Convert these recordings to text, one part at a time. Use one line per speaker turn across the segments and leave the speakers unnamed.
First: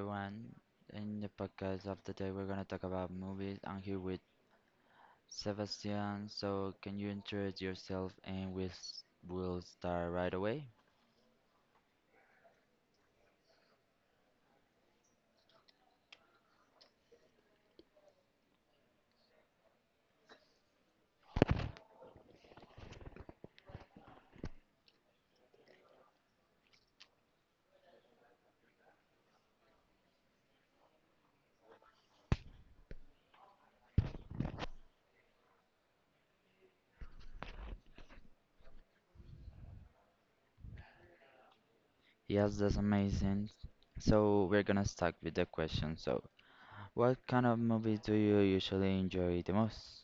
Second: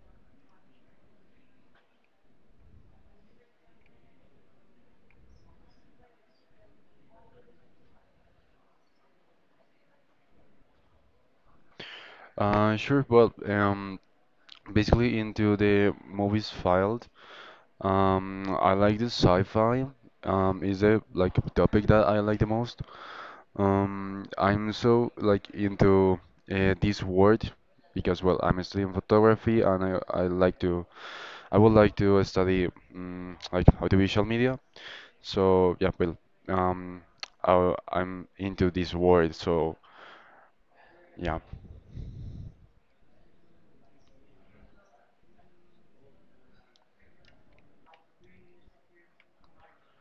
everyone. In the podcast of today, we're gonna talk about movies. I'm here with Sebastian. So can you introduce yourself and will start right away?
Sure. Well, basically into the movies filed. I like the sci-fi. Is the like topic that I like the most. I'm so like into this world because well, I'm studying photography and I would like to study like audiovisual media. So yeah, well, um, I'm into this world. So yeah.
Yes, that's amazing. So we're gonna start with the question. So what kind of movies do you usually enjoy the most?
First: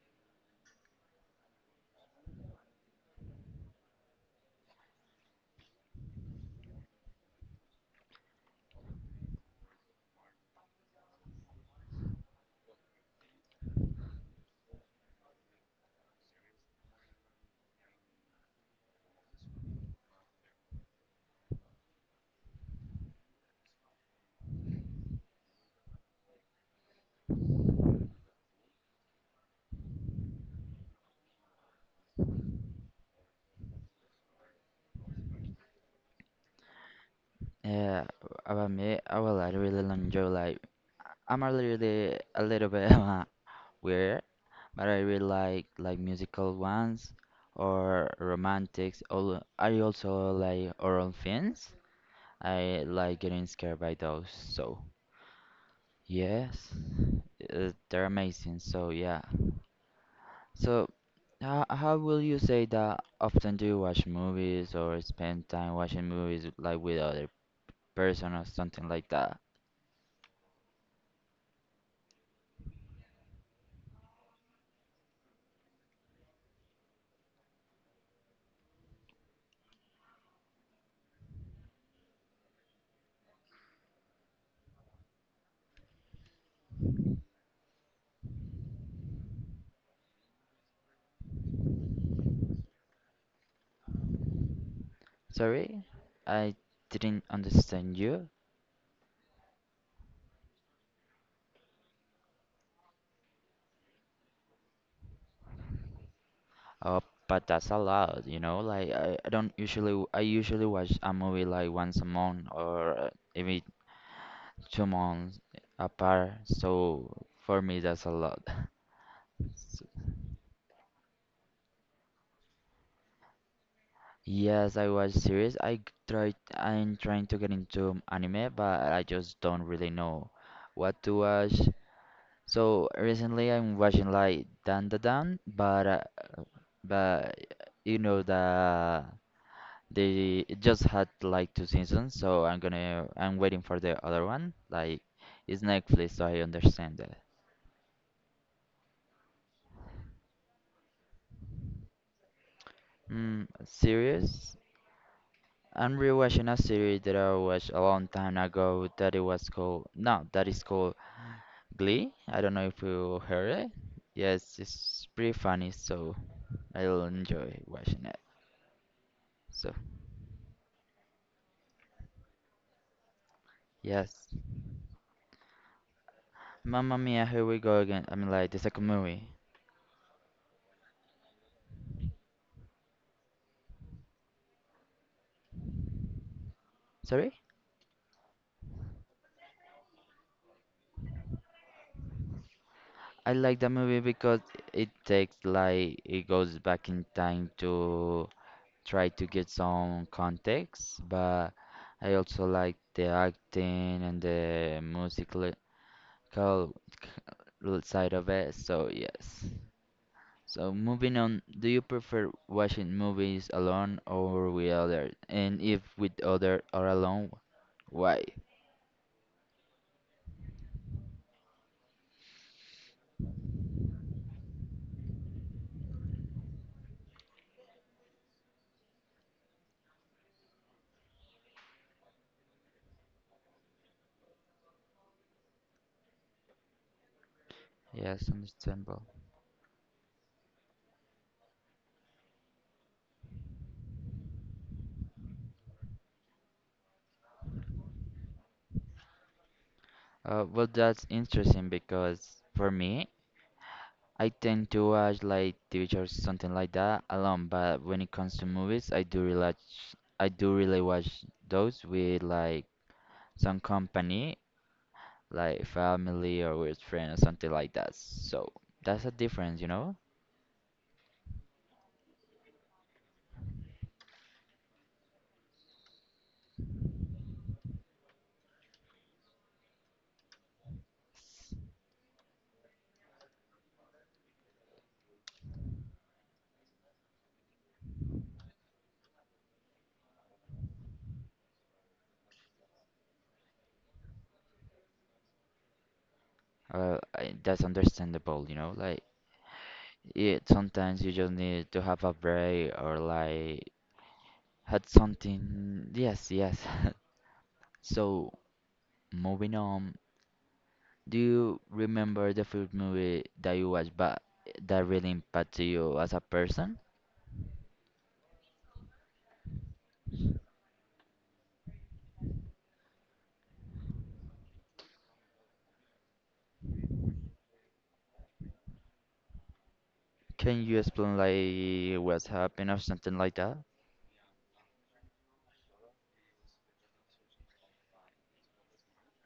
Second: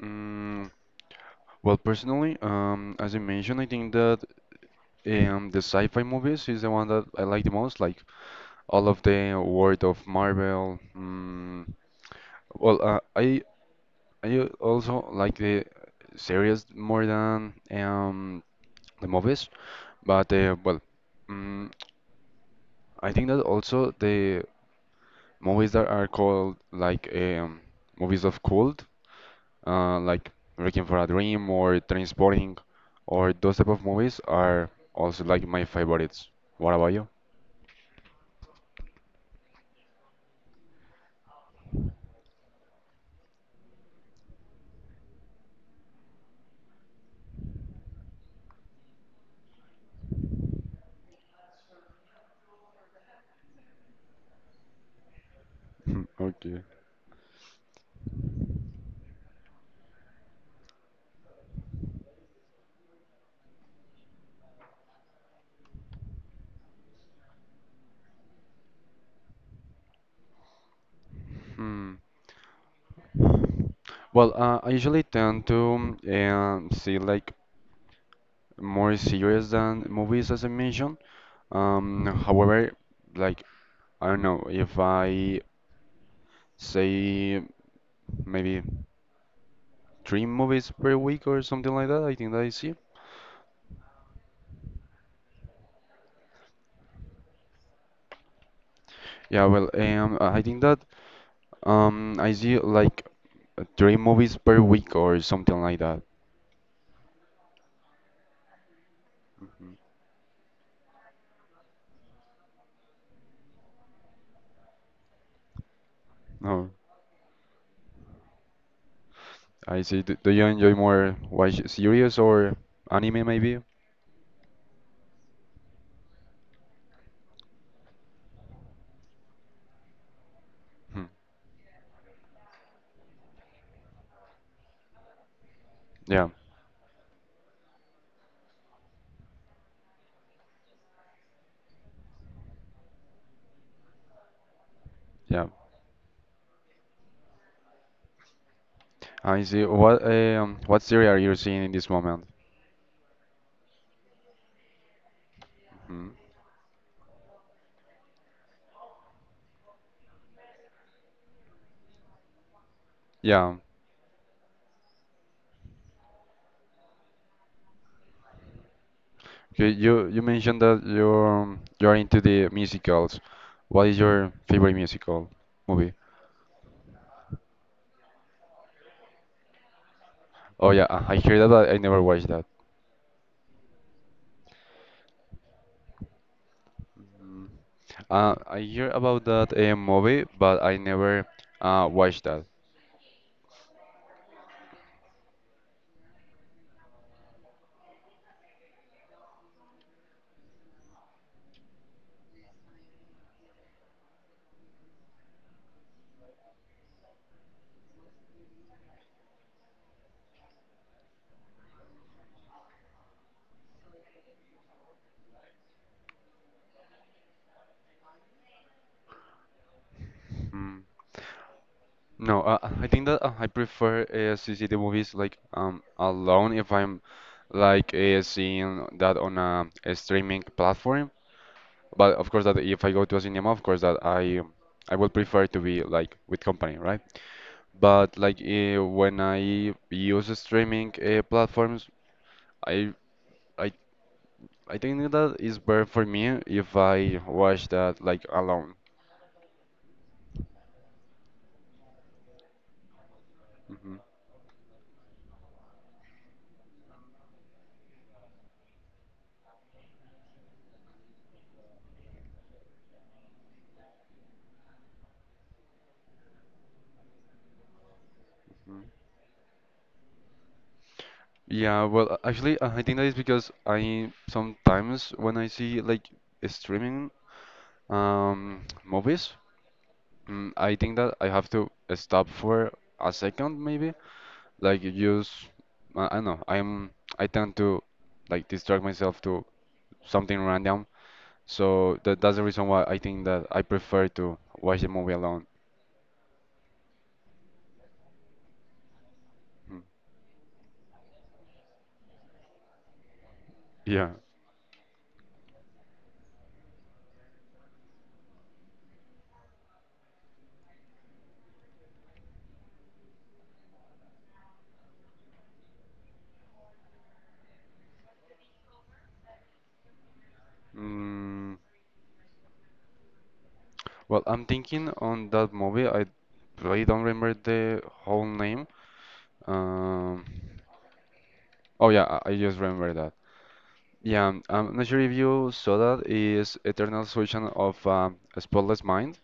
Mm, well, personally, as I mentioned, I think that. The sci-fi movies is the one that I like the most, like all of the world of Marvel. Well, I also like the series more than the movies, but well, mm, I think that also the movies that are called like movies of cult, like Requiem for a Dream or Transporting, or those type of movies are also like my favorites. What about you?
Yeah, about me, I really enjoy like. I'm a little bit weird. But I really like musical ones or romantics. I also like horror films. I like getting scared by those. So
Okay.
yes, they're amazing. So yeah. So how will you say that often do you watch movies or spend time watching movies like with other person or something like that?
Hmm. Well, I usually tend to see like more series than movies, as I mentioned. However, like I don't know if I say maybe three movies per week or something like that. I think that I see.
Sorry, I didn't understand you.
Yeah, well, I think that I see like three movies per week or something like that.
Oh, but that's a lot, Like I don't
Mhm.
usually I usually watch a movie like once a month or maybe 2 months apart.
No,
So for me that's a lot.
I
So-
see. Do you enjoy more watch series or anime maybe?
yes, I watch series. Try I'm trying to get into anime, but I just don't really know what
Hmm.
to watch. So recently I'm watching like Dan Da Dan,
Yeah,
but you know the They it just had like two seasons, so I'm waiting for the other one. Like
yeah.
it's Netflix, so I understand that.
I see. What series are you seeing in this moment?
Mm, series? I'm
Mhm.
rewatching a series that I watched a long time ago that it was called no, that is called Glee. I don't know if you heard
Yeah.
it. Yes, it's pretty funny, so I'll enjoy watching it.
Okay,
So
you mentioned that you're into the musicals. What is
yes.
your favorite musical movie?
Mamma Mia, here we go again. I mean like the second movie.
Oh yeah, I hear that, but I never watched that.
Sorry?
Mhm. I hear about that movie, but I never watched that.
I like that movie because it takes like it goes back in time to try to get some context, but I also like the acting and the musical side of it, so yes. So moving on, do you prefer watching movies alone or with others? And if with other or alone, why?
Hmm. No, I think that I prefer to see the movies like alone if I'm like seeing that on a streaming platform. But of course that if I go to a cinema, of course that I would prefer to be like with company, right? But
Yes,
like
understandable.
when I use streaming platforms, I I I think that is better for me if I watch that like alone.
That's interesting because for me,
Mhm.
I tend to watch like TV shows, something like that, alone. But when it comes to movies, I do really watch those with like some company, like family or with friends or something like that. So
Mm.
that's a difference,
Yeah, well, actually, I think that is because I sometimes when I see like streaming movies, I think that I have to stop for a second maybe. Like you just, I don't know. I tend to like distract myself to something random. So that's the reason why I think that I prefer to watch the movie alone.
I, that's understandable, Like
Mm.
it, sometimes you just need to have a break or like
Yeah.
had something. Yes, yes. So moving on. Do you remember the first movie that you watched but that really impacted you as a person?
Mm, well, I'm thinking on that movie. I really don't remember the whole name. Um,
Can you explain
oh
like
yeah,
what's
I just
happened or
remember
something
that.
like that?
Yeah, I'm not sure if you saw that. Is Eternal Sunshine of a Spotless Mind?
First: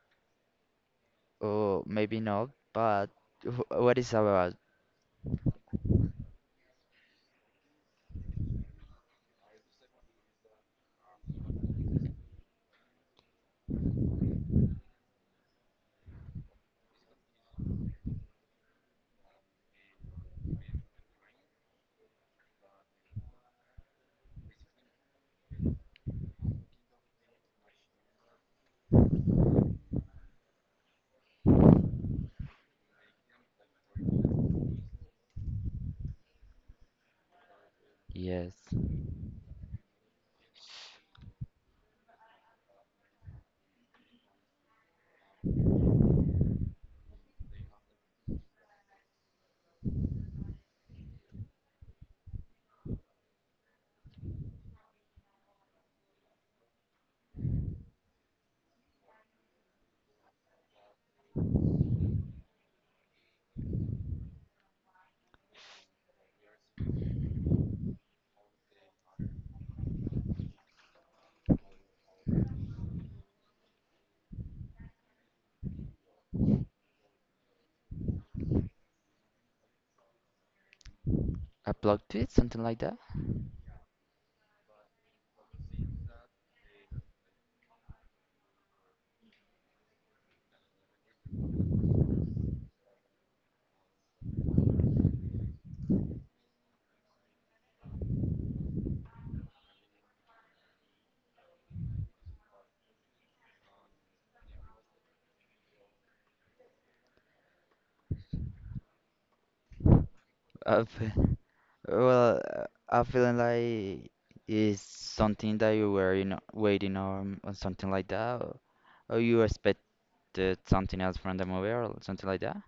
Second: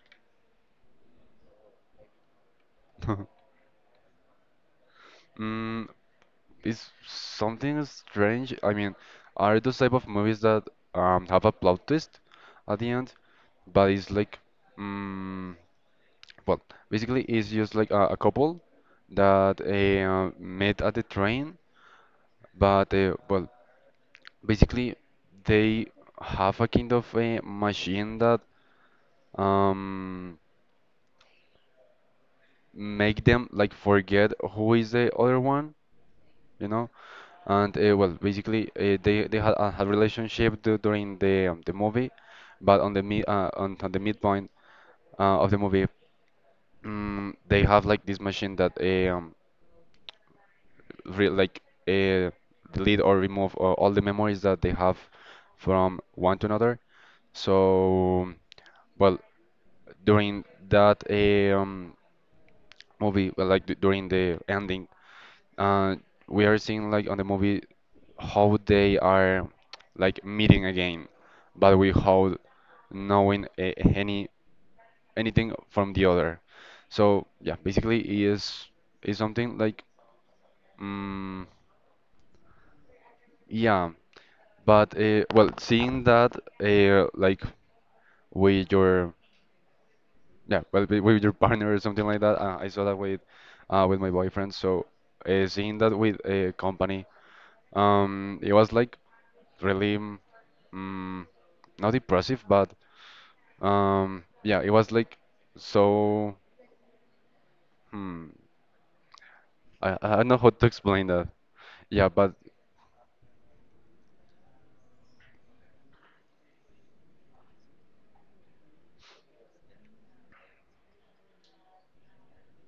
Or maybe not, but what is about?
Mm, It's something strange. I mean, are those type of movies that have a plot twist at the end, but it's like, mm well, basically it's just like a couple that met at the train, but well, basically they have a kind of a machine that um, make them like forget who is the other one, you know? And well,
Yes.
basically, they had relationship during the movie, but on the midpoint of the movie, they have like this machine that re like uh, delete or remove all the memories that they have from one to another. So well, during that movie, well, like d during the ending, uh, we are seeing like on the movie how they are like meeting again but with how knowing a, any anything from the other. So yeah, basically it is something like mm,
A plot twist, something like that?
yeah, but well, seeing that like with your yeah, well with your partner or something like that, I saw that with my boyfriend. So seeing that with a company, it was like really mm, not impressive, but yeah, it was like so hmm, I don't know how to
I
explain
fe-
that. Yeah, but
well, I feeling like it's something that you were, waiting on or something like that, or you expected something else from the movie or something like that.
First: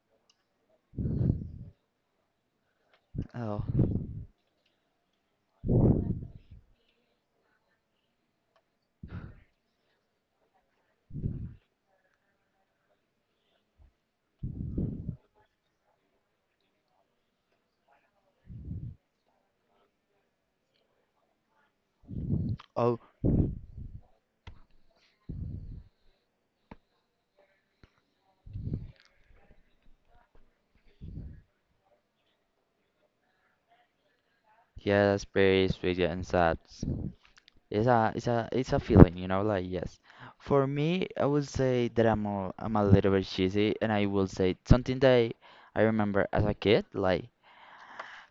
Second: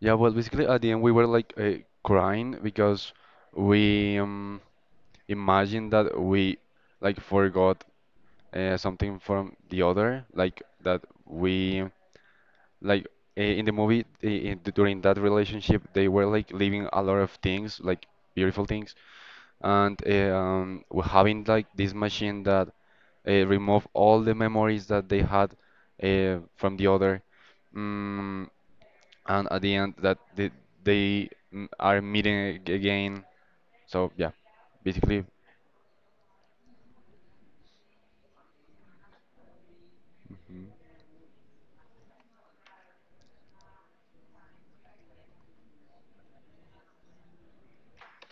Yeah, well, basically at the end we were like crying because
Oh,
we imagined that we like forgot something from the other, like that we like in the movie during that relationship they were like leaving a lot of things, like beautiful things, and we're having like this machine that
oh,
remove all the memories that they had from the other. Mm, and at the end that they are meeting again. So yeah, basically.
yes, very sweet yeah, and sad. It's a feeling, like yes.
Mhm.
For me, I would say that I'm a little bit cheesy, and I will say something that I remember as a kid. Like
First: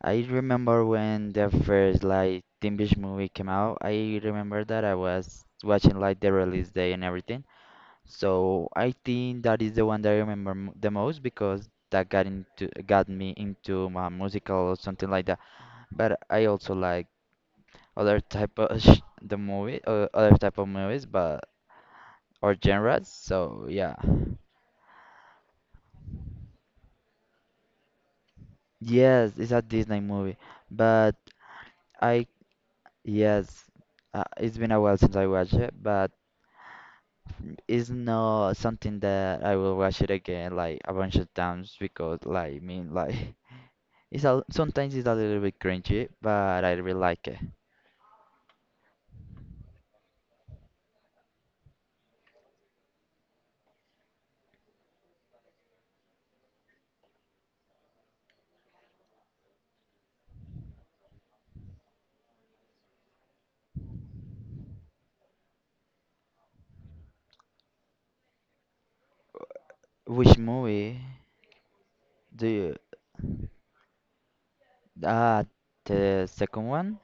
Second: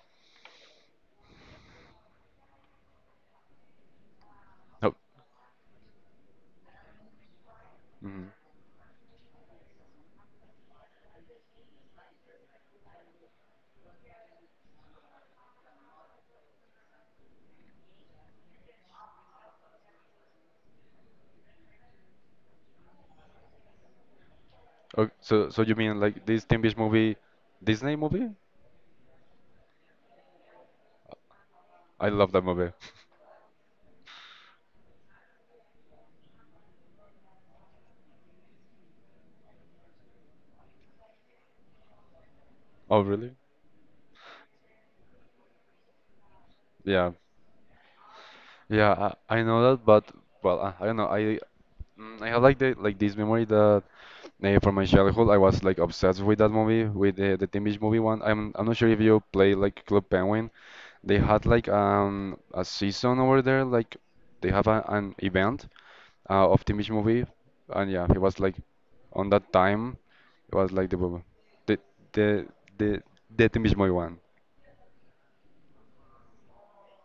I remember when the first like Teen Beach movie came out. I remember that
Oh,
I was watching like the release day and everything.
mhm.
So I think that is the one that I remember m the most because that got me into my musical or something like that. But I also like other type of other type of movies, but or genres. So yeah,
Oh, so you mean like this Teen Beach movie, Disney movie?
yes, it's a Disney movie, but
I
I
love that movie.
yes, it's been a while since I watched it, but it's not something that I will watch it again like a bunch of times because like I mean
Oh
like
really?
it's a sometimes it's a little bit cringy, but I really
Yeah,
like it.
yeah. I know that, but well, I don't know. I have like the like this memory that from my childhood I was like obsessed with that movie, with the Teen Beach movie one. I'm not sure if you play like Club Penguin. They had like a season over there, like they have an event of the Mitch movie, and yeah, he was like on that time
Which
it was like
movie
the
do
the
you?
the the Timish movie one,
Ah, the second one.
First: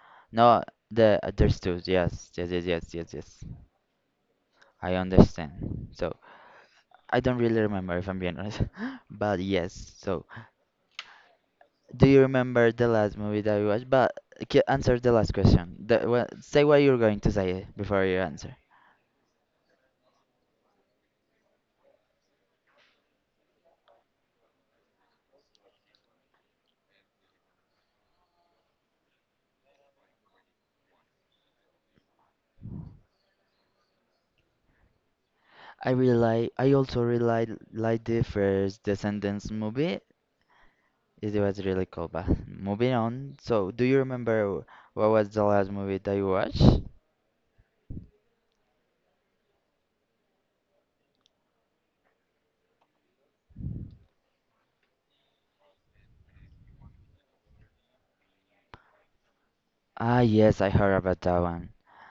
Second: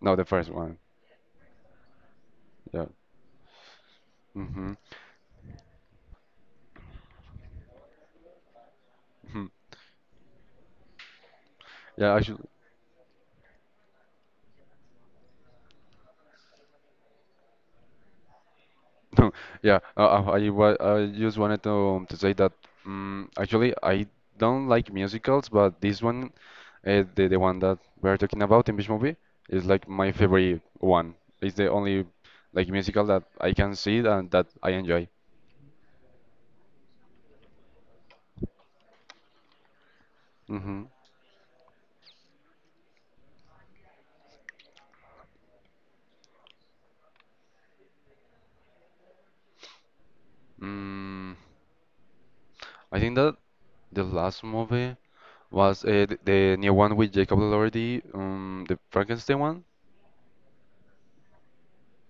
no, the first
No,
one,
the understood. Yes, yes, yes,
yeah.
yes, yes, yes.
Mm-hmm.
I understand. So I don't really remember if I'm being honest, but
Mhm.
yes. So do
Yeah,
you
actually,
remember the last movie that you watched? But answer the last question. The, well, say what you're going to say before you answer.
no, yeah. I just wanted to say that actually I don't like musicals, but this one, the one that we're talking about in this movie, is like my favorite one. It's the only like musical that I can see and that I enjoy.
I really like. I also really like the first Descendants movie.
Mm-hmm.
It was really cool. But moving on. So do you remember what was the last movie that you watched?
Mm, I think that the last movie was the new one with Jacob Elordi, the Frankenstein one.
Ah, yes, I heard about that one.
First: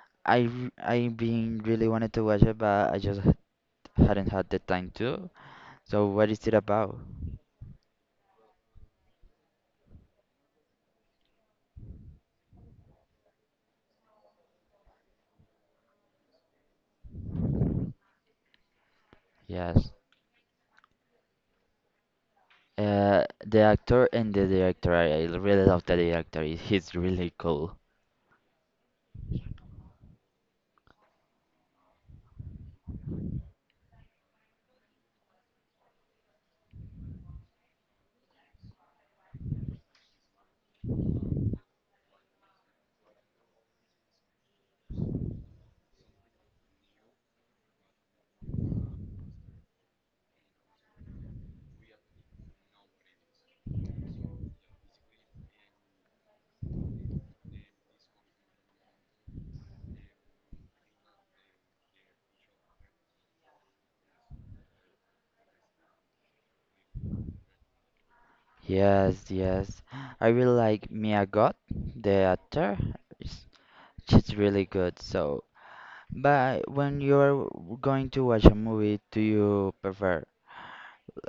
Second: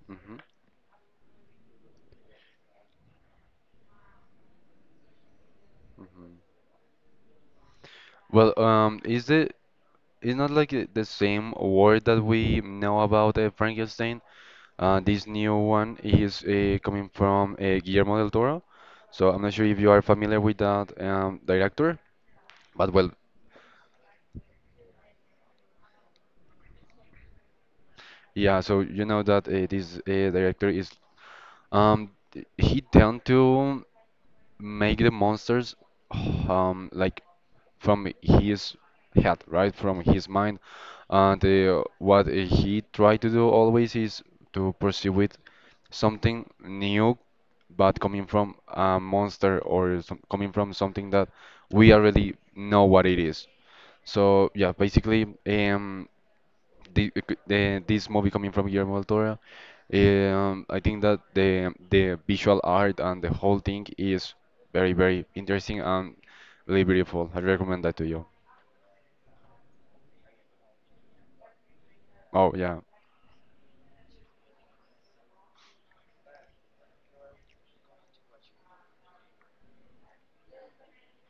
Hmm.
I been really wanted to watch it, but I just hadn't had the time to. So what
Hmm.
is it about?
Well, is the it's not like the same word that we know about Frankenstein. This new one is coming from Guillermo del Toro, so I'm not sure if you
Yes.
are familiar with that director. But well,
The actor and the director. I really love the director. He's really cool.
yeah, so you know that this director is um, he tend to make the monsters like from his head, right? From his mind. And what he tried to do always is to pursue with something new, but coming from a monster or coming from something that we already know what it is. So yeah, basically, the, this movie coming from Guillermo del Toro, I think that the visual art and the whole thing is very very interesting and really beautiful. I recommend that to you.
Yes, yes. I really like Mia Goth, the
Oh
actor.
yeah,
She's she's really good. So, but when you're going to watch a movie, do you prefer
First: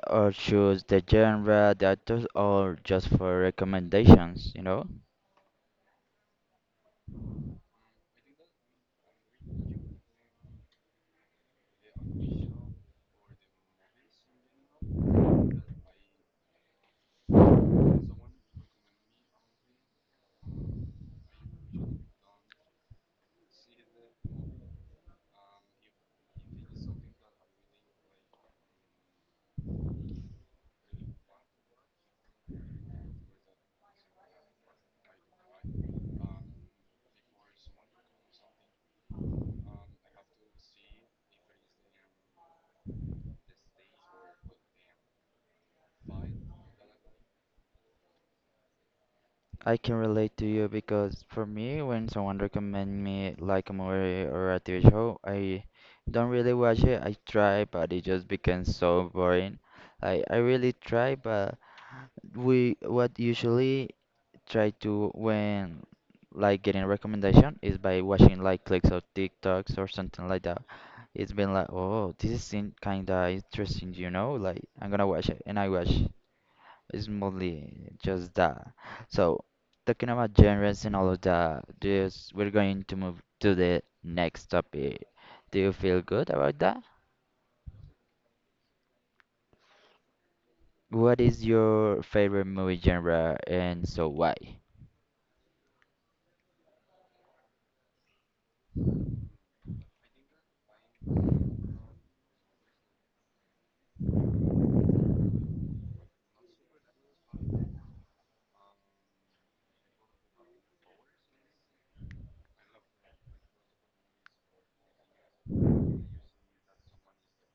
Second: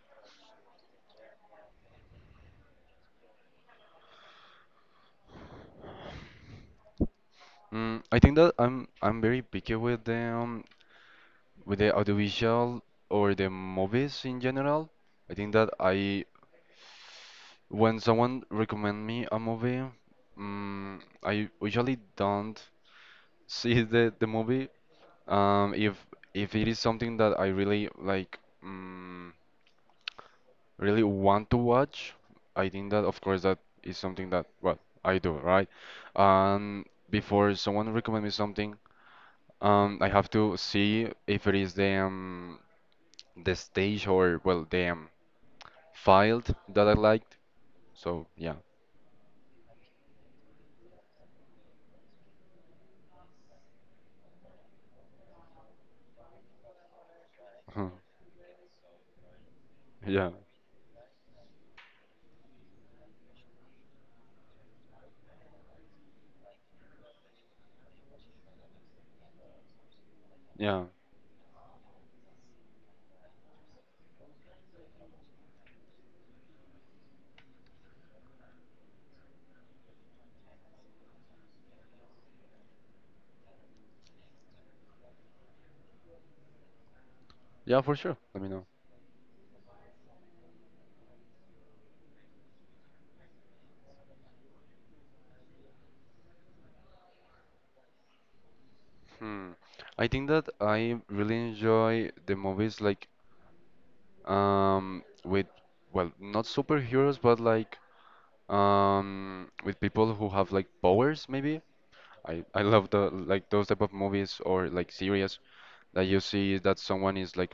or choose the genre, the actors, or just for recommendations,
I think that I'm very picky with the audiovisual or the movies in general. I think that I when someone recommend me a movie, I usually don't see the movie. Um, if if it is something that I really like, really want to watch, I think that of course that is something that well I do, right? And before someone recommend me something. I have to see if it is the stage or well the file that I liked. So yeah,
I can relate to you because for me, when someone recommend me like a movie or a TV show, I don't really watch it. I try,
Uh-huh.
but it just becomes so boring.
Yeah,
I really try, but we what usually try to when like getting recommendation is by watching like clips of TikToks or something like that.
yeah,
It's been like, oh, this is kind of interesting, Like I'm gonna watch it, and I watch. It's mostly just that. So, talking about genres and all of that, this we're going to move to the next topic. Do you feel good about that?
yeah, for sure. Let me know.
What is your favorite movie genre and so why?
Hmm. I think that I really enjoy the movies like with well not superheroes but like with people who have like powers maybe. I love the like those type of movies or like series that you see that someone is like.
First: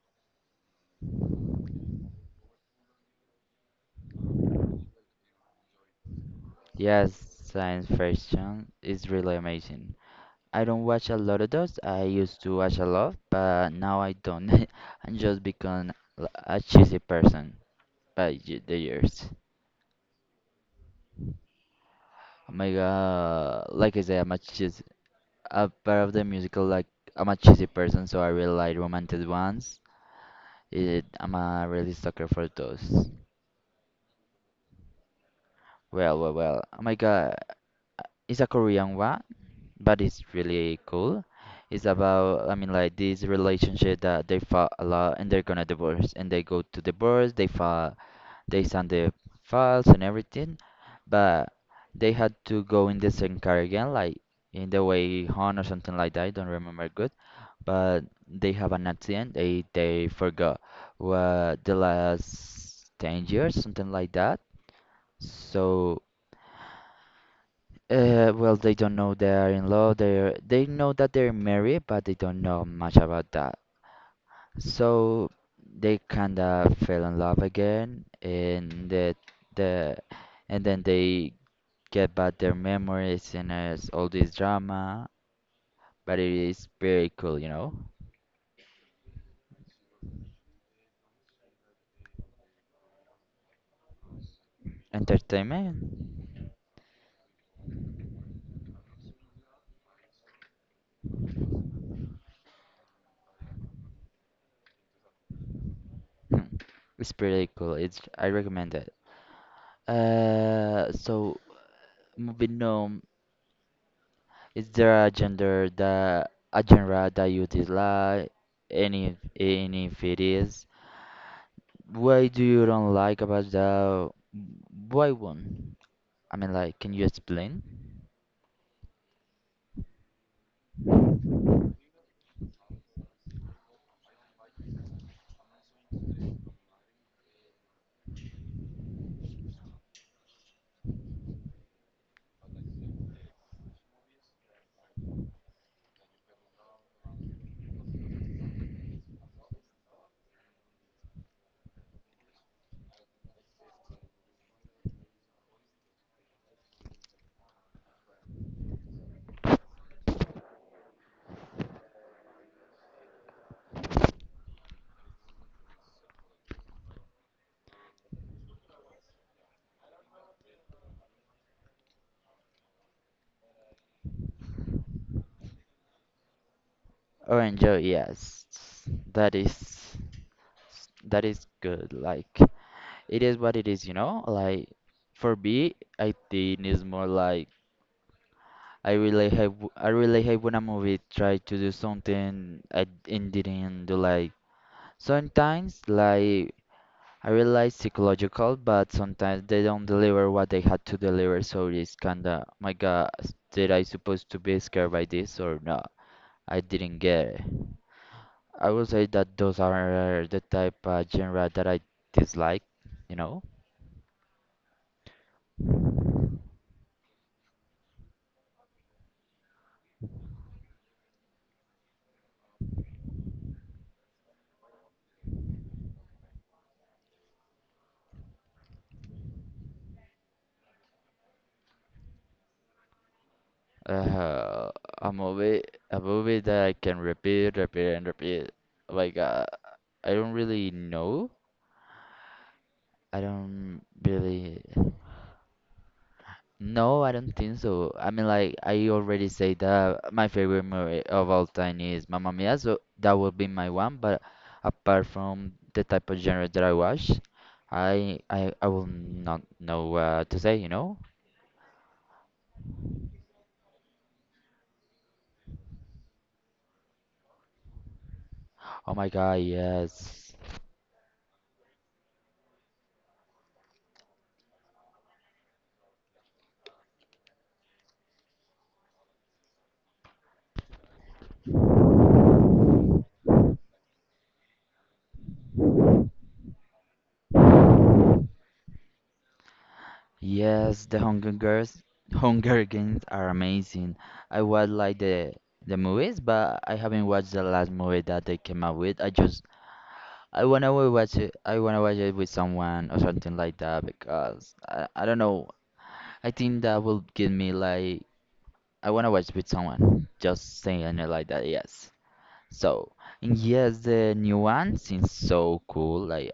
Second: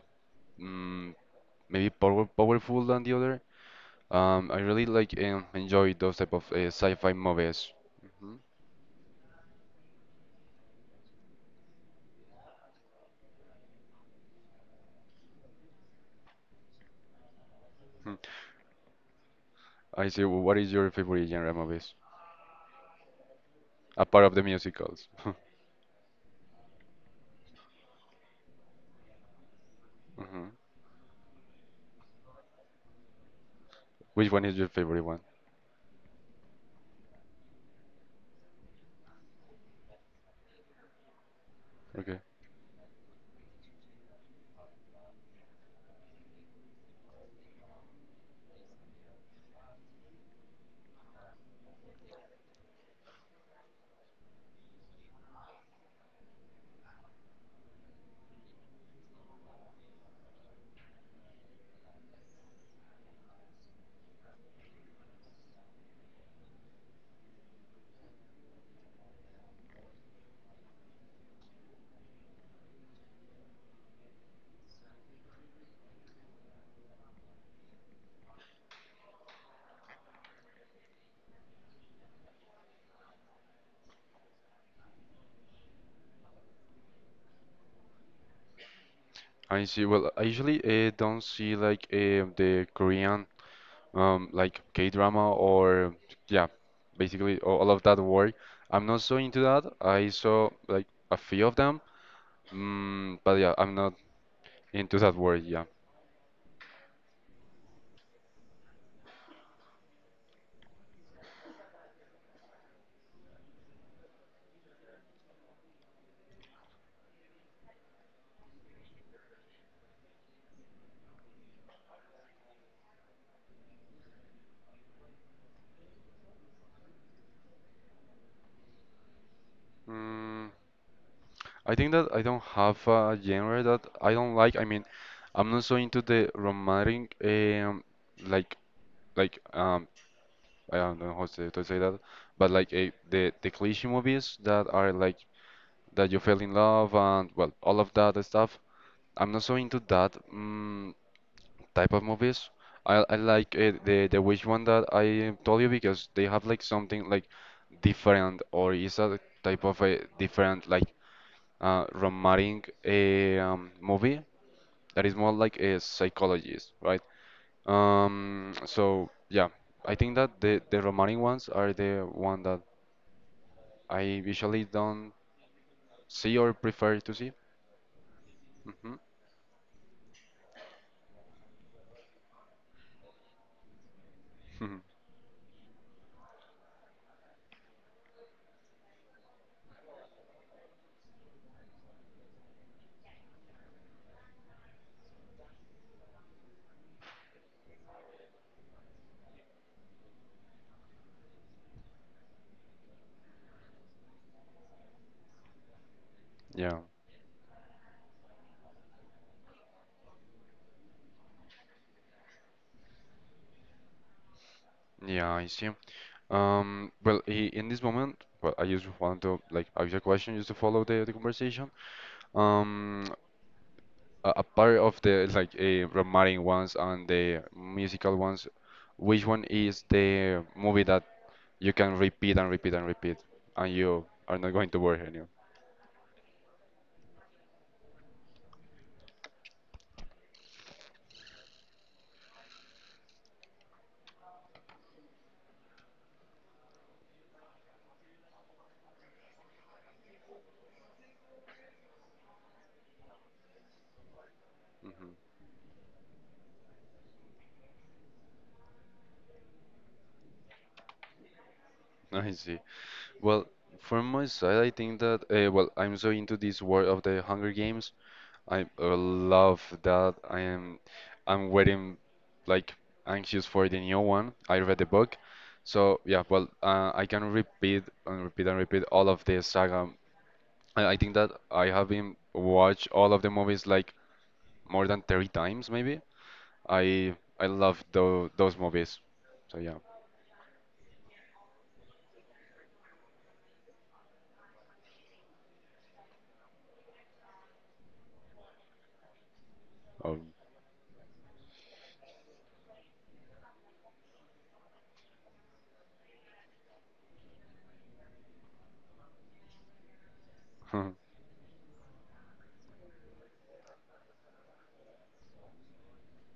mm Maybe powerful than the other. I really enjoy those type of sci-fi
Yes,
movies.
science
Mhm.
fiction is really amazing. I don't watch a lot of those. I used to watch a lot, but now I don't. I'm just become a cheesy person
Hmm.
by the years.
I see. What is your favorite genre movies
Oh my god, like I said,
apart
I'm
of
a
the
cheesy
musicals?
a part of the musical like I'm a cheesy person, so I really like romantic ones.
Mhm.
It, I'm a really sucker for those.
Which one is your favorite one?
Well, well, well. Oh my God, it's a Korean one, but it's really cool. It's
Okay.
about I mean like this relationship that they fought a lot and they're gonna divorce and they go to divorce. They fall They sent the files and everything, but they had to go in the same car again, like in the way home or something like that. I don't remember good, but they have an accident. They forgot what the last 10 years, something like that. So, well, they don't know they are in love. They know that they're married, but they don't know much about that. So they kind of fell in love again, and the and then they get back their memories and it's all this drama. But it is pretty cool,
I see. Well, I usually don't see like the Korean like K-drama
Entertainment
or yeah, basically all of that work. I'm not so into that. I saw like a few of them. But yeah, I'm not into that world, yeah.
is pretty cool. It's I recommend it. So moving on, is there a gender that a genre that you dislike? Any if it is, why do you don't like about the why one? I mean, like, can you explain?
Mm, I think that I don't have a genre that I don't like. I mean, I'm not so into the romantic, like, like, um, I don't know how to, to say that, but like the cliche movies that are like that you fell in love and well, all of that stuff. I'm not so into that type of movies. I like the which one that I told you because they have like something like different or is a type of a different like romantic a movie that is more like a psychologist, right? So yeah, I think that the romantic ones are the one that I usually don't see or prefer to see.
Oh, enjoy, yes. That is that is good. Like, it is what it is, Like,
Hmm.
for me, I think it's more like I really hate I really hate when a movie try to do something I and didn't do. Like, sometimes, like, I realize psychological, but sometimes they don't deliver what they had to deliver. So it's kinda, "Oh my God, did I supposed to be scared by this or not? I
Yeah,
didn't get it. I would say that those are the type of genre that I dislike, you know.
yeah, I see. Well, in this moment, well, I just want to like ask a question just to follow the conversation. Um, apart of the like romantic ones and the musical ones, which one is the movie that you can repeat and repeat and repeat, and you are not
Uh,
going to worry
a
anymore?
movie, a movie that I can repeat, repeat, and repeat. Like, I don't really know. I don't really. No, I don't think so. I mean, like, I already say that my favorite movie of all time is Mamma Mia, so that would be my one. But apart
Hmm.
from the type of genre that I watch, I will not know what to say,
I see. Well, from my side, I think that well, I'm so into this world of the Hunger Games. I
Oh my god,
love that.
yes.
I'm waiting, like anxious for the new one. I read the book. So yeah, well, I can repeat and repeat and repeat all of the saga. I think that I have been watched all of the movies like more than 30 times maybe. I love those movies. So yeah.
Yes, the Hunger Girls, Hunger Games are amazing. I was like the movies, but I haven't watched the last movie that they came out with. I just
Um,
I wanna watch it. I wanna watch it with someone or something like that because I don't know. I think that will give me like I wanna watch with someone. Just saying it like that, yes. So and yes, the new one seems so cool. Like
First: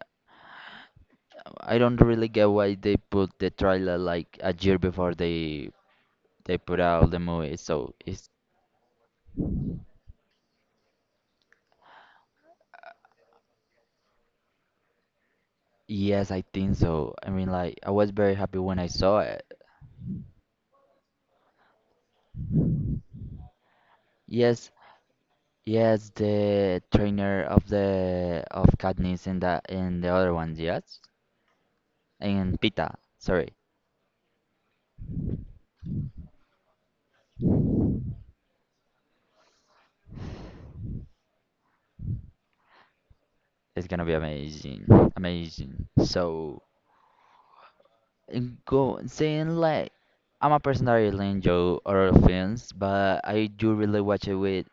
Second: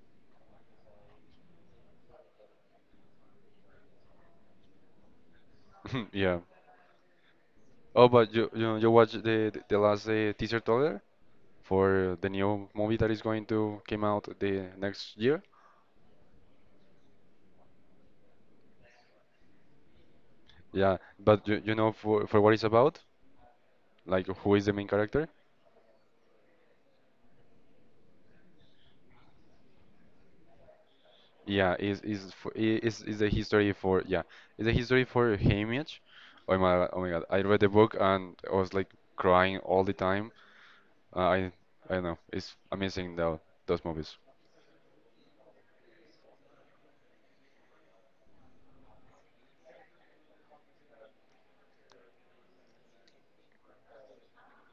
I don't really get why they put the trailer like a year before
yeah.
they put out the movie. So
Oh,
it's
but you watch the last teaser trailer for the new movie that is going to came out the next year?
yes, I think so. I mean, like I was very happy when I saw it.
Yeah. But you know for what it's about? Like who is
Yes,
the main character?
yes, the trainer of the of Katniss in that in the other ones, yes,
Yeah, is is for-
and
i-
Pita.
is is a
Sorry,
history for yeah, it's a history for Haymitch. Oh my God, I read the book and I was like crying all the time. Uh, I I don't know, it's amazing though those
it's gonna be
movies.
amazing, amazing. So and go saying like. I'm a person that really enjoy horror films, but I do really watch it with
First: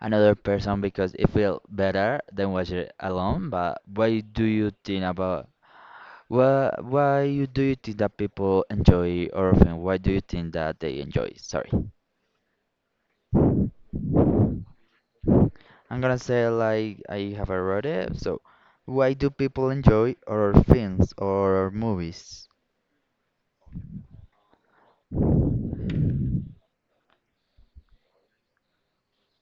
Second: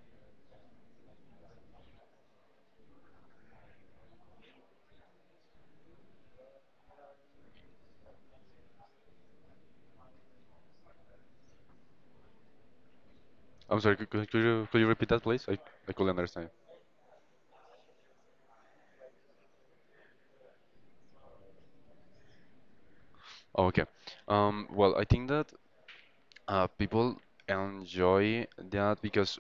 another person because it feels better than watch it alone. But why do you think about why you do you think that people enjoy orphan? Why do you think that they enjoy? Sorry,
I'm sorry, could you repeat that please? I
I'm
couldn't
gonna say
understand.
like I have already wrote it. So, why do people enjoy horror films or movies?
Oh, okay. Well, I think that people enjoy that because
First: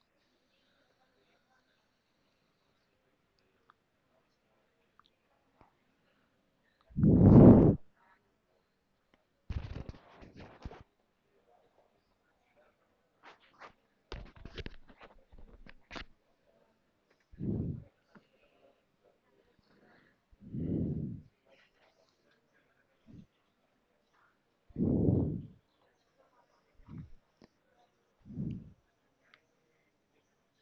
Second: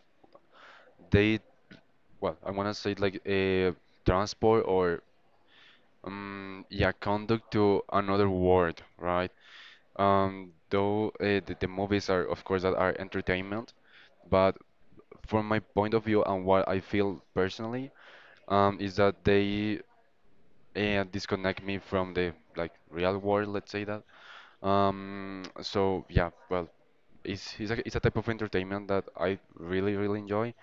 they, well, I wanna say it like a transport or yeah, conduct to another world, right? Though the movies are, of course, that are entertainment, but from my point of view and what I feel personally, is that they disconnect me from the like real world, let's say that. So yeah, well, it's a type of entertainment that I really really enjoy.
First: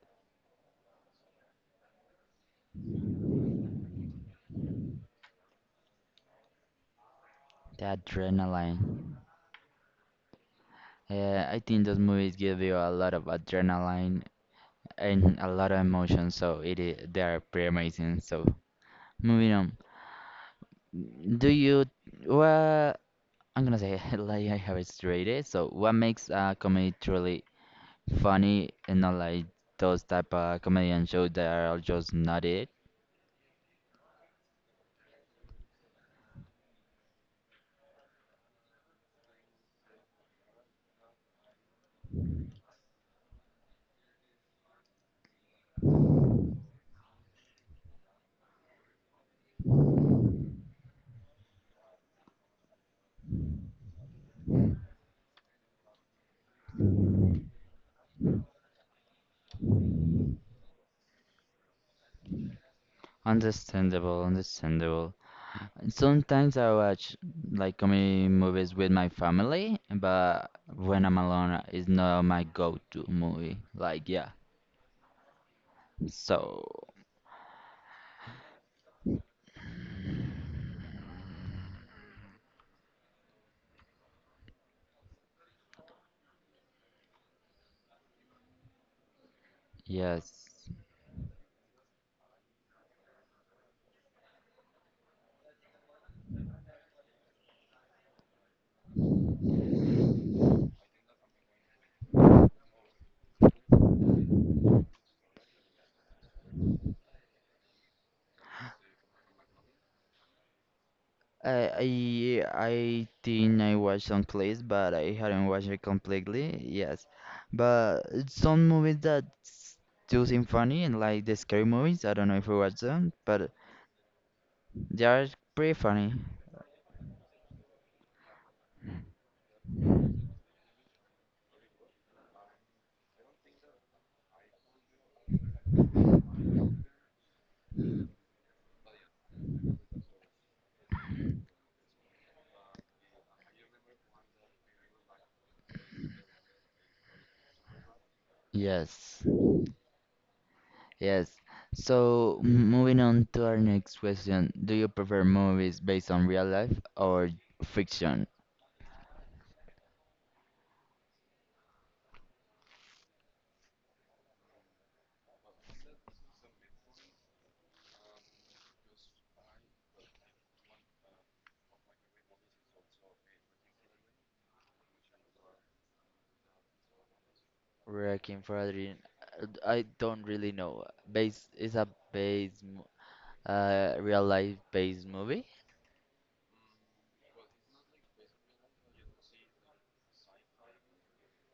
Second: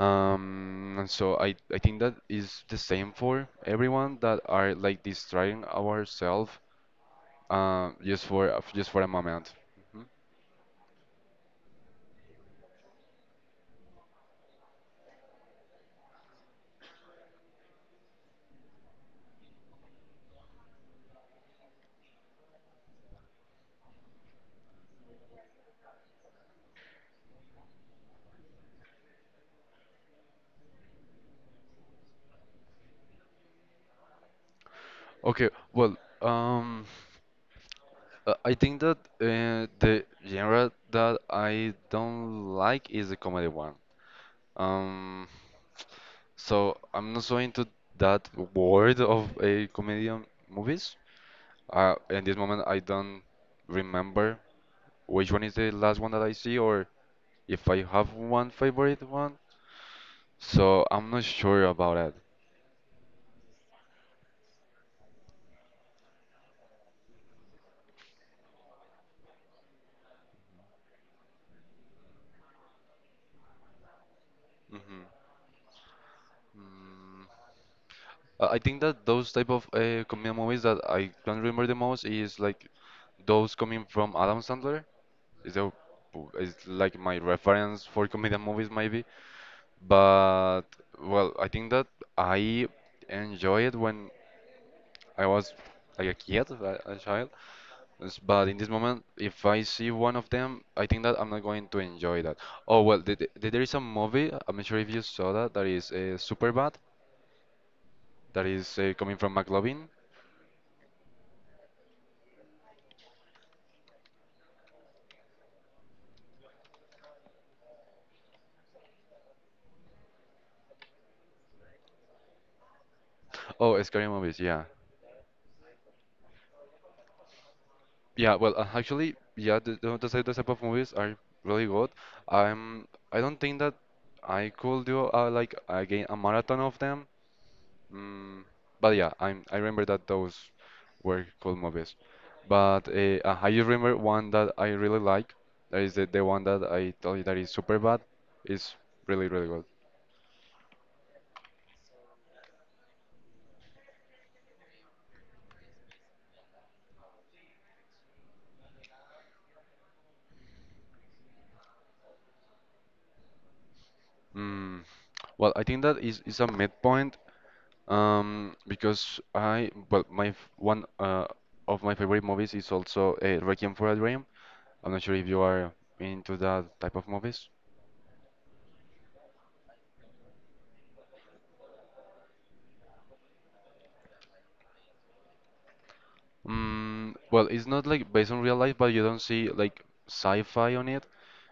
And so I think that is the same for everyone that are like distracting ourselves,
The
just for a
adrenaline.
moment. Mm-hmm.
I think those movies give you a lot of adrenaline and a lot of emotion, so it is, they are pretty amazing. So moving on, do you what I'm gonna say like I have stated. So what makes a comedy truly funny and not like those type of comedian shows that are just not it?
Okay, well, um, I think that the genre that I don't like is the comedy one. Um, so I'm not so into that world of a comedian movies. In this moment, I don't remember which one is the last one that I see or if I have one favorite one. So I'm not sure about it.
Understandable, understandable. Sometimes I watch like comedy movies with my family, but when I'm alone, it's not my go-to movie. Like, yeah.
Mhm.
So
Mm. I think that those type of comedy movies that I can remember the most is like those coming from Adam Sandler is a is like my reference for comedian movies maybe.
yes.
But well, I think that I enjoy it when I was like a kid, a child. But in this moment, if I see one of them, I think that I'm not going to enjoy that. Oh well, there is a movie. I'm not sure if you saw that. That is Superbad. That is coming from McLovin.
I think I watched some clips, but I have not watched it completely. Yes, but some movies that do seem funny and like the scary movies. I don't know if you watch them, but
Oh, scary movies. Yeah.
they are pretty funny.
Yeah, well, actually, yeah, the type of movies are really good. I don't think that I could do like again a marathon of them. Mm, but yeah, I remember that those were cool movies. But I just remember one that I really like. That is the one that I told you that is super bad. It's
Yes,
really, really good.
yes. So moving on to our next question: do you prefer movies based on real life or fiction?
Mm, well, I think that is a midpoint. Because I, well, one of my favorite movies is also Requiem for a Dream. I'm not sure if you are into that type of movies.
Wrecking for a Dream. I don't really know. Base is a base, mo- Real life based movie.
Mm, well, it's not like based on real life, but you don't see like sci-fi on it.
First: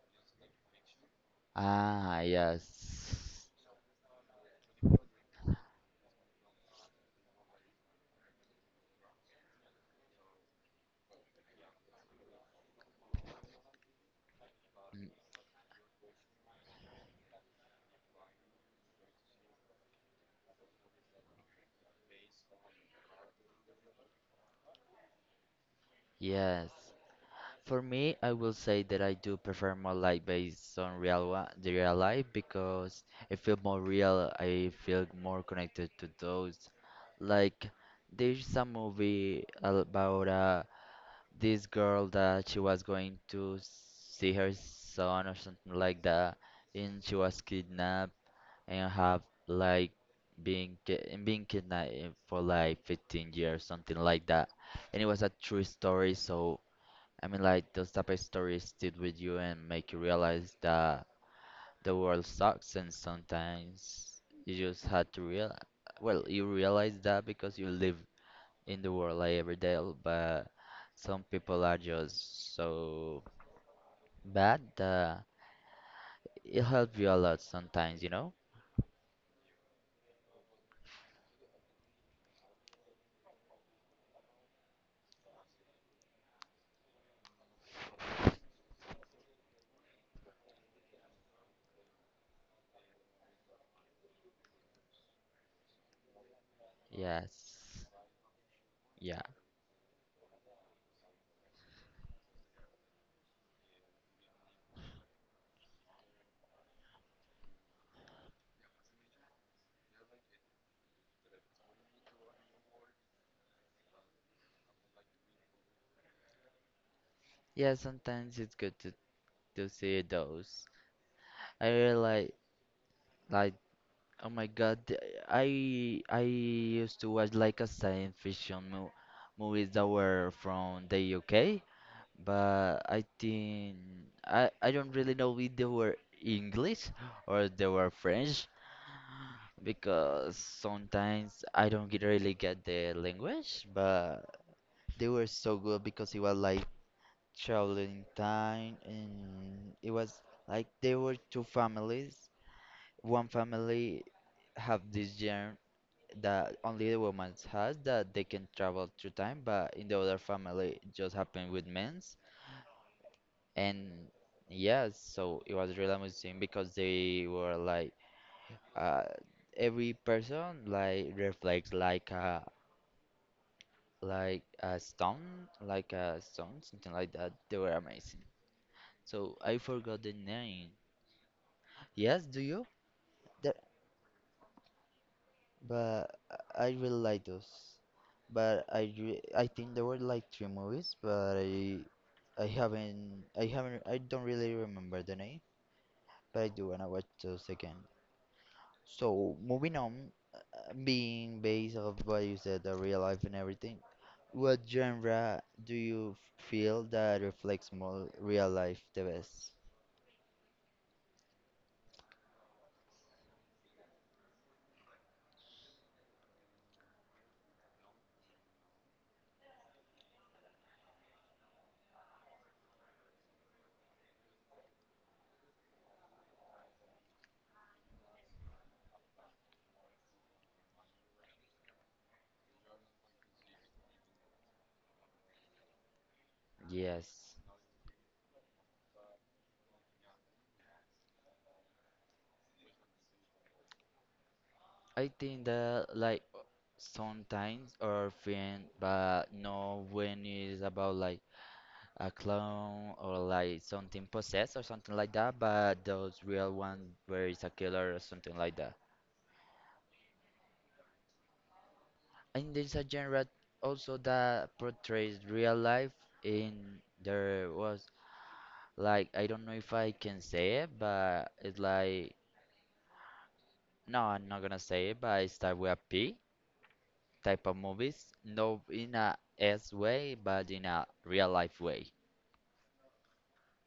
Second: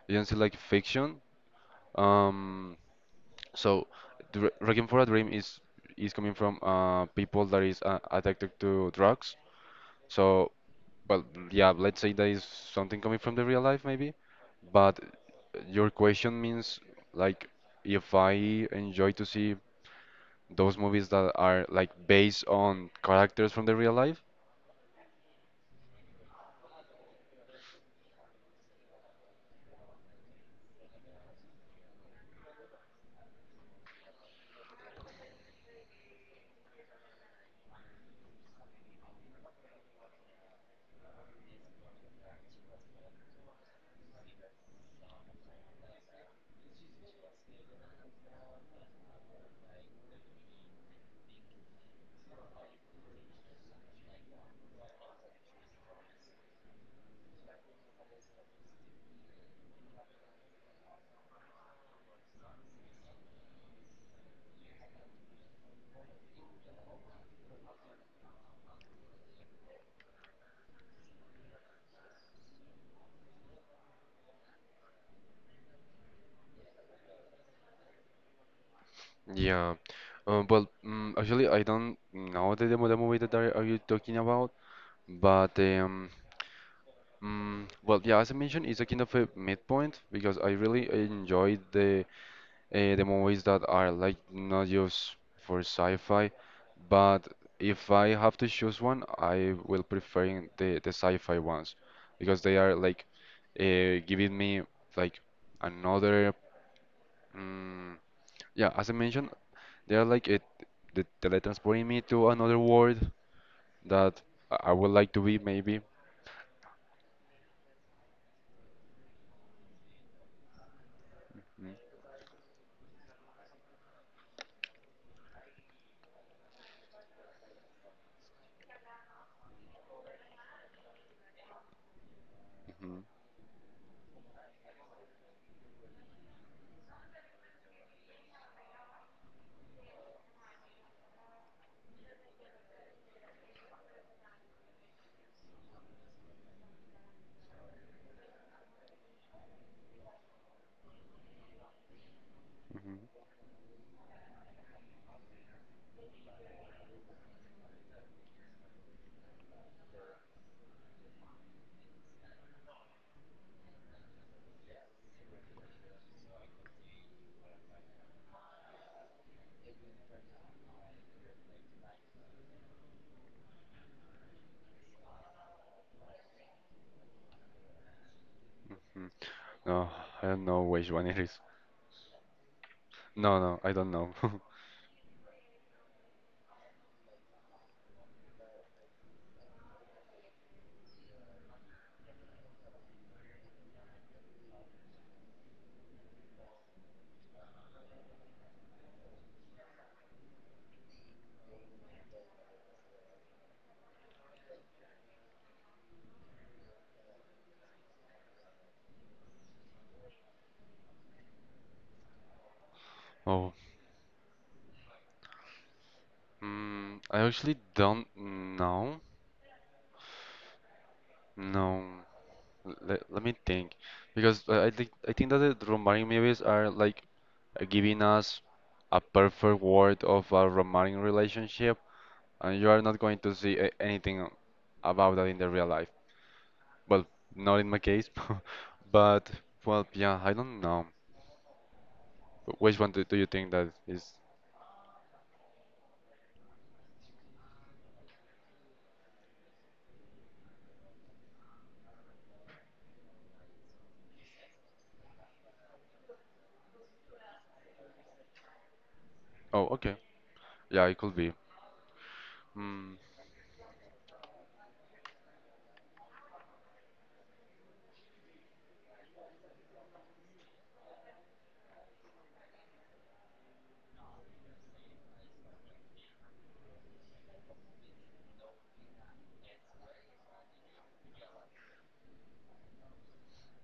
You don't see like fiction.
Ah,
Um,
yes.
so the Requiem for a Dream is coming from people that is addicted to drugs. So, well, yeah, let's say that is something coming from the real life, maybe. But your question means like if I enjoy to see those movies that are like based on characters from the real life?
Yes. For me, I will say that I do prefer more life based on the real life because I feel more real. I feel more connected to those. Like, there's a movie about this girl that she was going to see her son or something like that, and she was kidnapped and have like been ki- and been kidnapped for like 15 years, something like that. And it was a true story, so I mean, like those type of stories stick with you and make you realize that the world sucks, and sometimes you just had to realize. Well, you realize that because you live in the world like every day, but some people are just so bad that it helps you a lot sometimes, you know?
Yeah. Actually, I don't know the movie that are you talking about, but well, yeah, as I mentioned, it's a kind of a midpoint because I really enjoyed the movies that are like not just for sci-fi, but
Yes.
if I have to choose one,
Yeah.
I will prefer the sci-fi ones because they are like giving me like another mm yeah, as I mentioned, they are like it the teletransporting me to another world that I would like to be maybe.
Yeah, sometimes it's good to see those. I
Mm,
really like, oh my god, I used to watch like a science fiction mo movies that were from the UK, but
mhm,
I think I don't really know if they were English or they were French because sometimes I don't really get the language, but they were so good because it was like traveling time and it was like there were two families,
mhm,
one family have this germ that only the woman has that they can travel through time but in the other family it just happened with men's, and yes, so it was really amazing because they were like uh every person like reflects like a like a stone something like that, they were amazing.
mhm.
So I
No,
forgot the
I don't know
name.
which one it is.
Yes, do you?
No,
There,
no, I don't know.
but I really like those. But I think there were like three movies, but I don't really remember the name, but I do wanna watch those again. So moving on, being based off what you said, the real life and everything, what genre do you feel that reflects more real life the best?
Oh. Mm, I actually don't know. No, let me think, because I think that the romantic movies are like giving us a perfect world of a romantic relationship, and you are not going to see anything about that in the real life. Well,
Yes.
not in my case, but well, yeah, I don't know. Which one do you think that is?
I think that like sometimes our friend, but no when it's about like a clone or like something possessed or something like that, but those real ones where it's a killer or something like that.
Oh, okay, yeah, it could be.
And there's a
Mm,
genre also that portrays real life in there was like, I don't know if I can say it, but it's like, no, I'm not gonna say it, but it start with a P. Type of movies, not in a S way, but in a real life way.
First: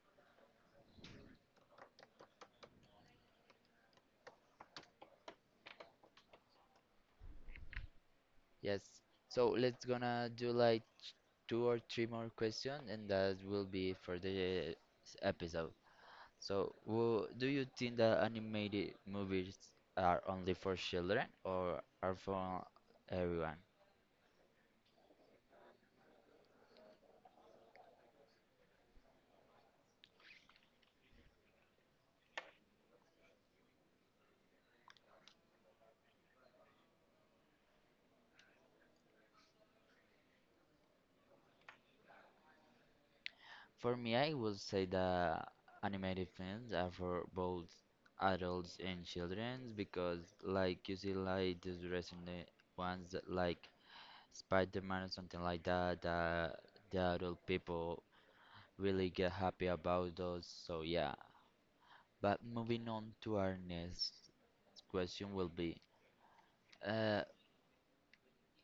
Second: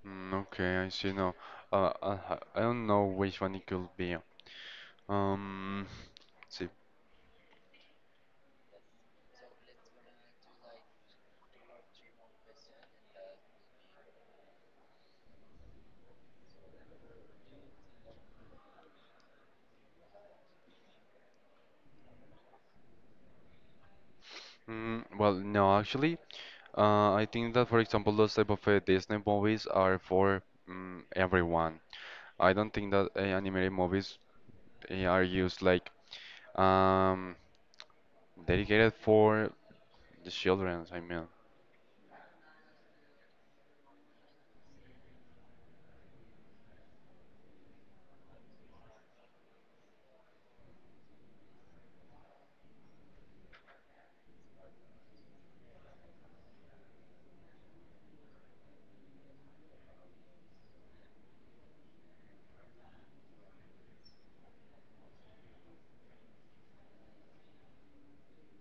mm, okay, I see. No, uh, uh, I don't know which one it could be. Um, let's see.
Yes. So let's gonna do like two or three more questions, and that will be it for the episode. So, do you think that animated movies are only for children or are for everyone?
Mm, well, no, actually, I think that, for example, those type of Disney movies are for everyone. I don't think that animated movies are used like um, dedicated for the children. I mean,
For me, I would say that animated films are for both adults and children because, like, you see, like, these recent ones that, like, Spider-Man or something like that, that the adult people really get happy about those. So yeah. But moving on to our next question will be uh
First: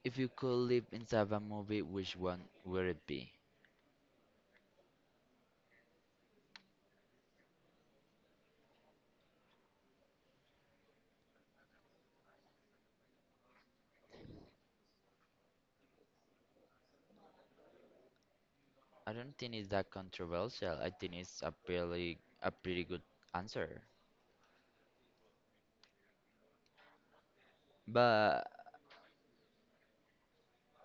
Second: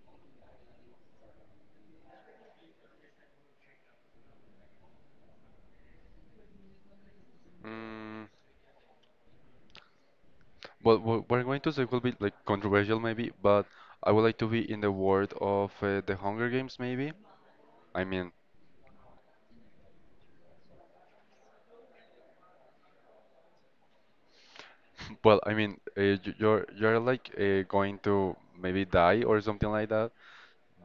if you could live inside a movie, which one would it be?
mm, well, what we're going to say will be like controversial maybe, but I would like to be in the world of the Hunger Games maybe. I mean,
I don't think it's that controversial. I think it's a pretty good answer.
well, I mean, you're like going to
But
maybe die or something like that.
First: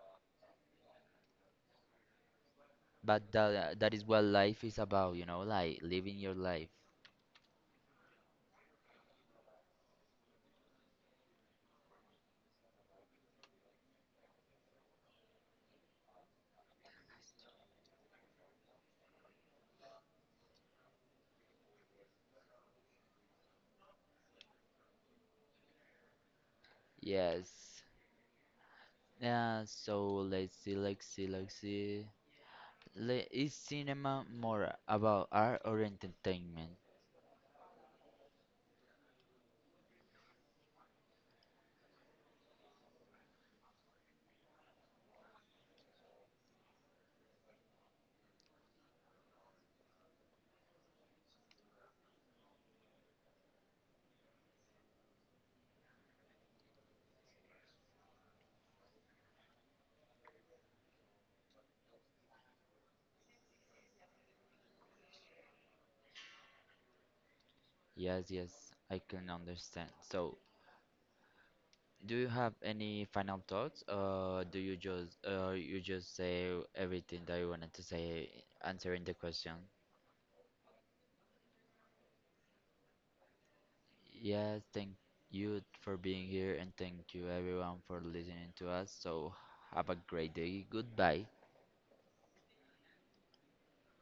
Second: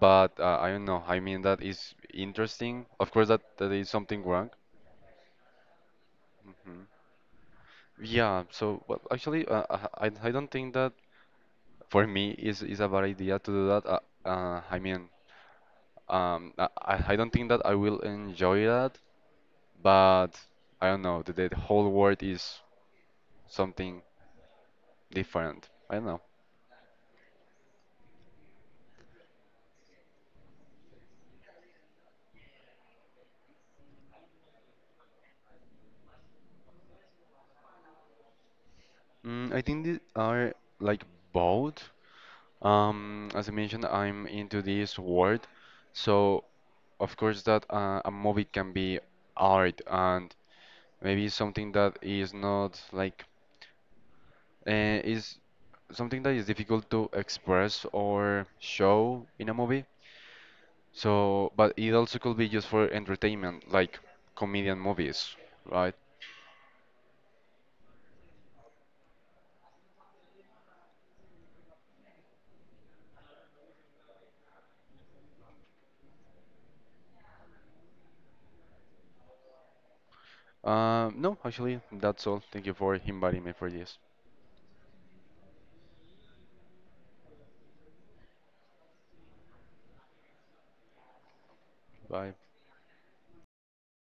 But I don't know. I mean, that is interesting. Of course,
but
that, that
that
is
that is
something
what
wrong.
life is about, you know, like living your life.
Hmm. Yeah. So, well, actually, I don't think that for me is a bad idea to do that. I mean, I I don't think that I will enjoy that. But I don't know. The whole world is something different. I don't know.
Yes. Yeah, so let's see, let's see, let's see. Is cinema more about art or entertainment?
Mm, I think these are like both. As I mentioned, I'm into this world. So of course that a movie can be art and maybe something that is not like is something that is difficult to express or show in a movie. So, but it also could be just for entertainment, like comedian movies, right?
Yes, yes, I can understand. So, do you have any final thoughts, or do you just say everything that you wanted to say, answering the question?
No, actually, that's all. Thank you for inviting me for this.
Yes, thank you for being here, and thank you everyone for listening to us. So, have a great day. Goodbye.
Bye.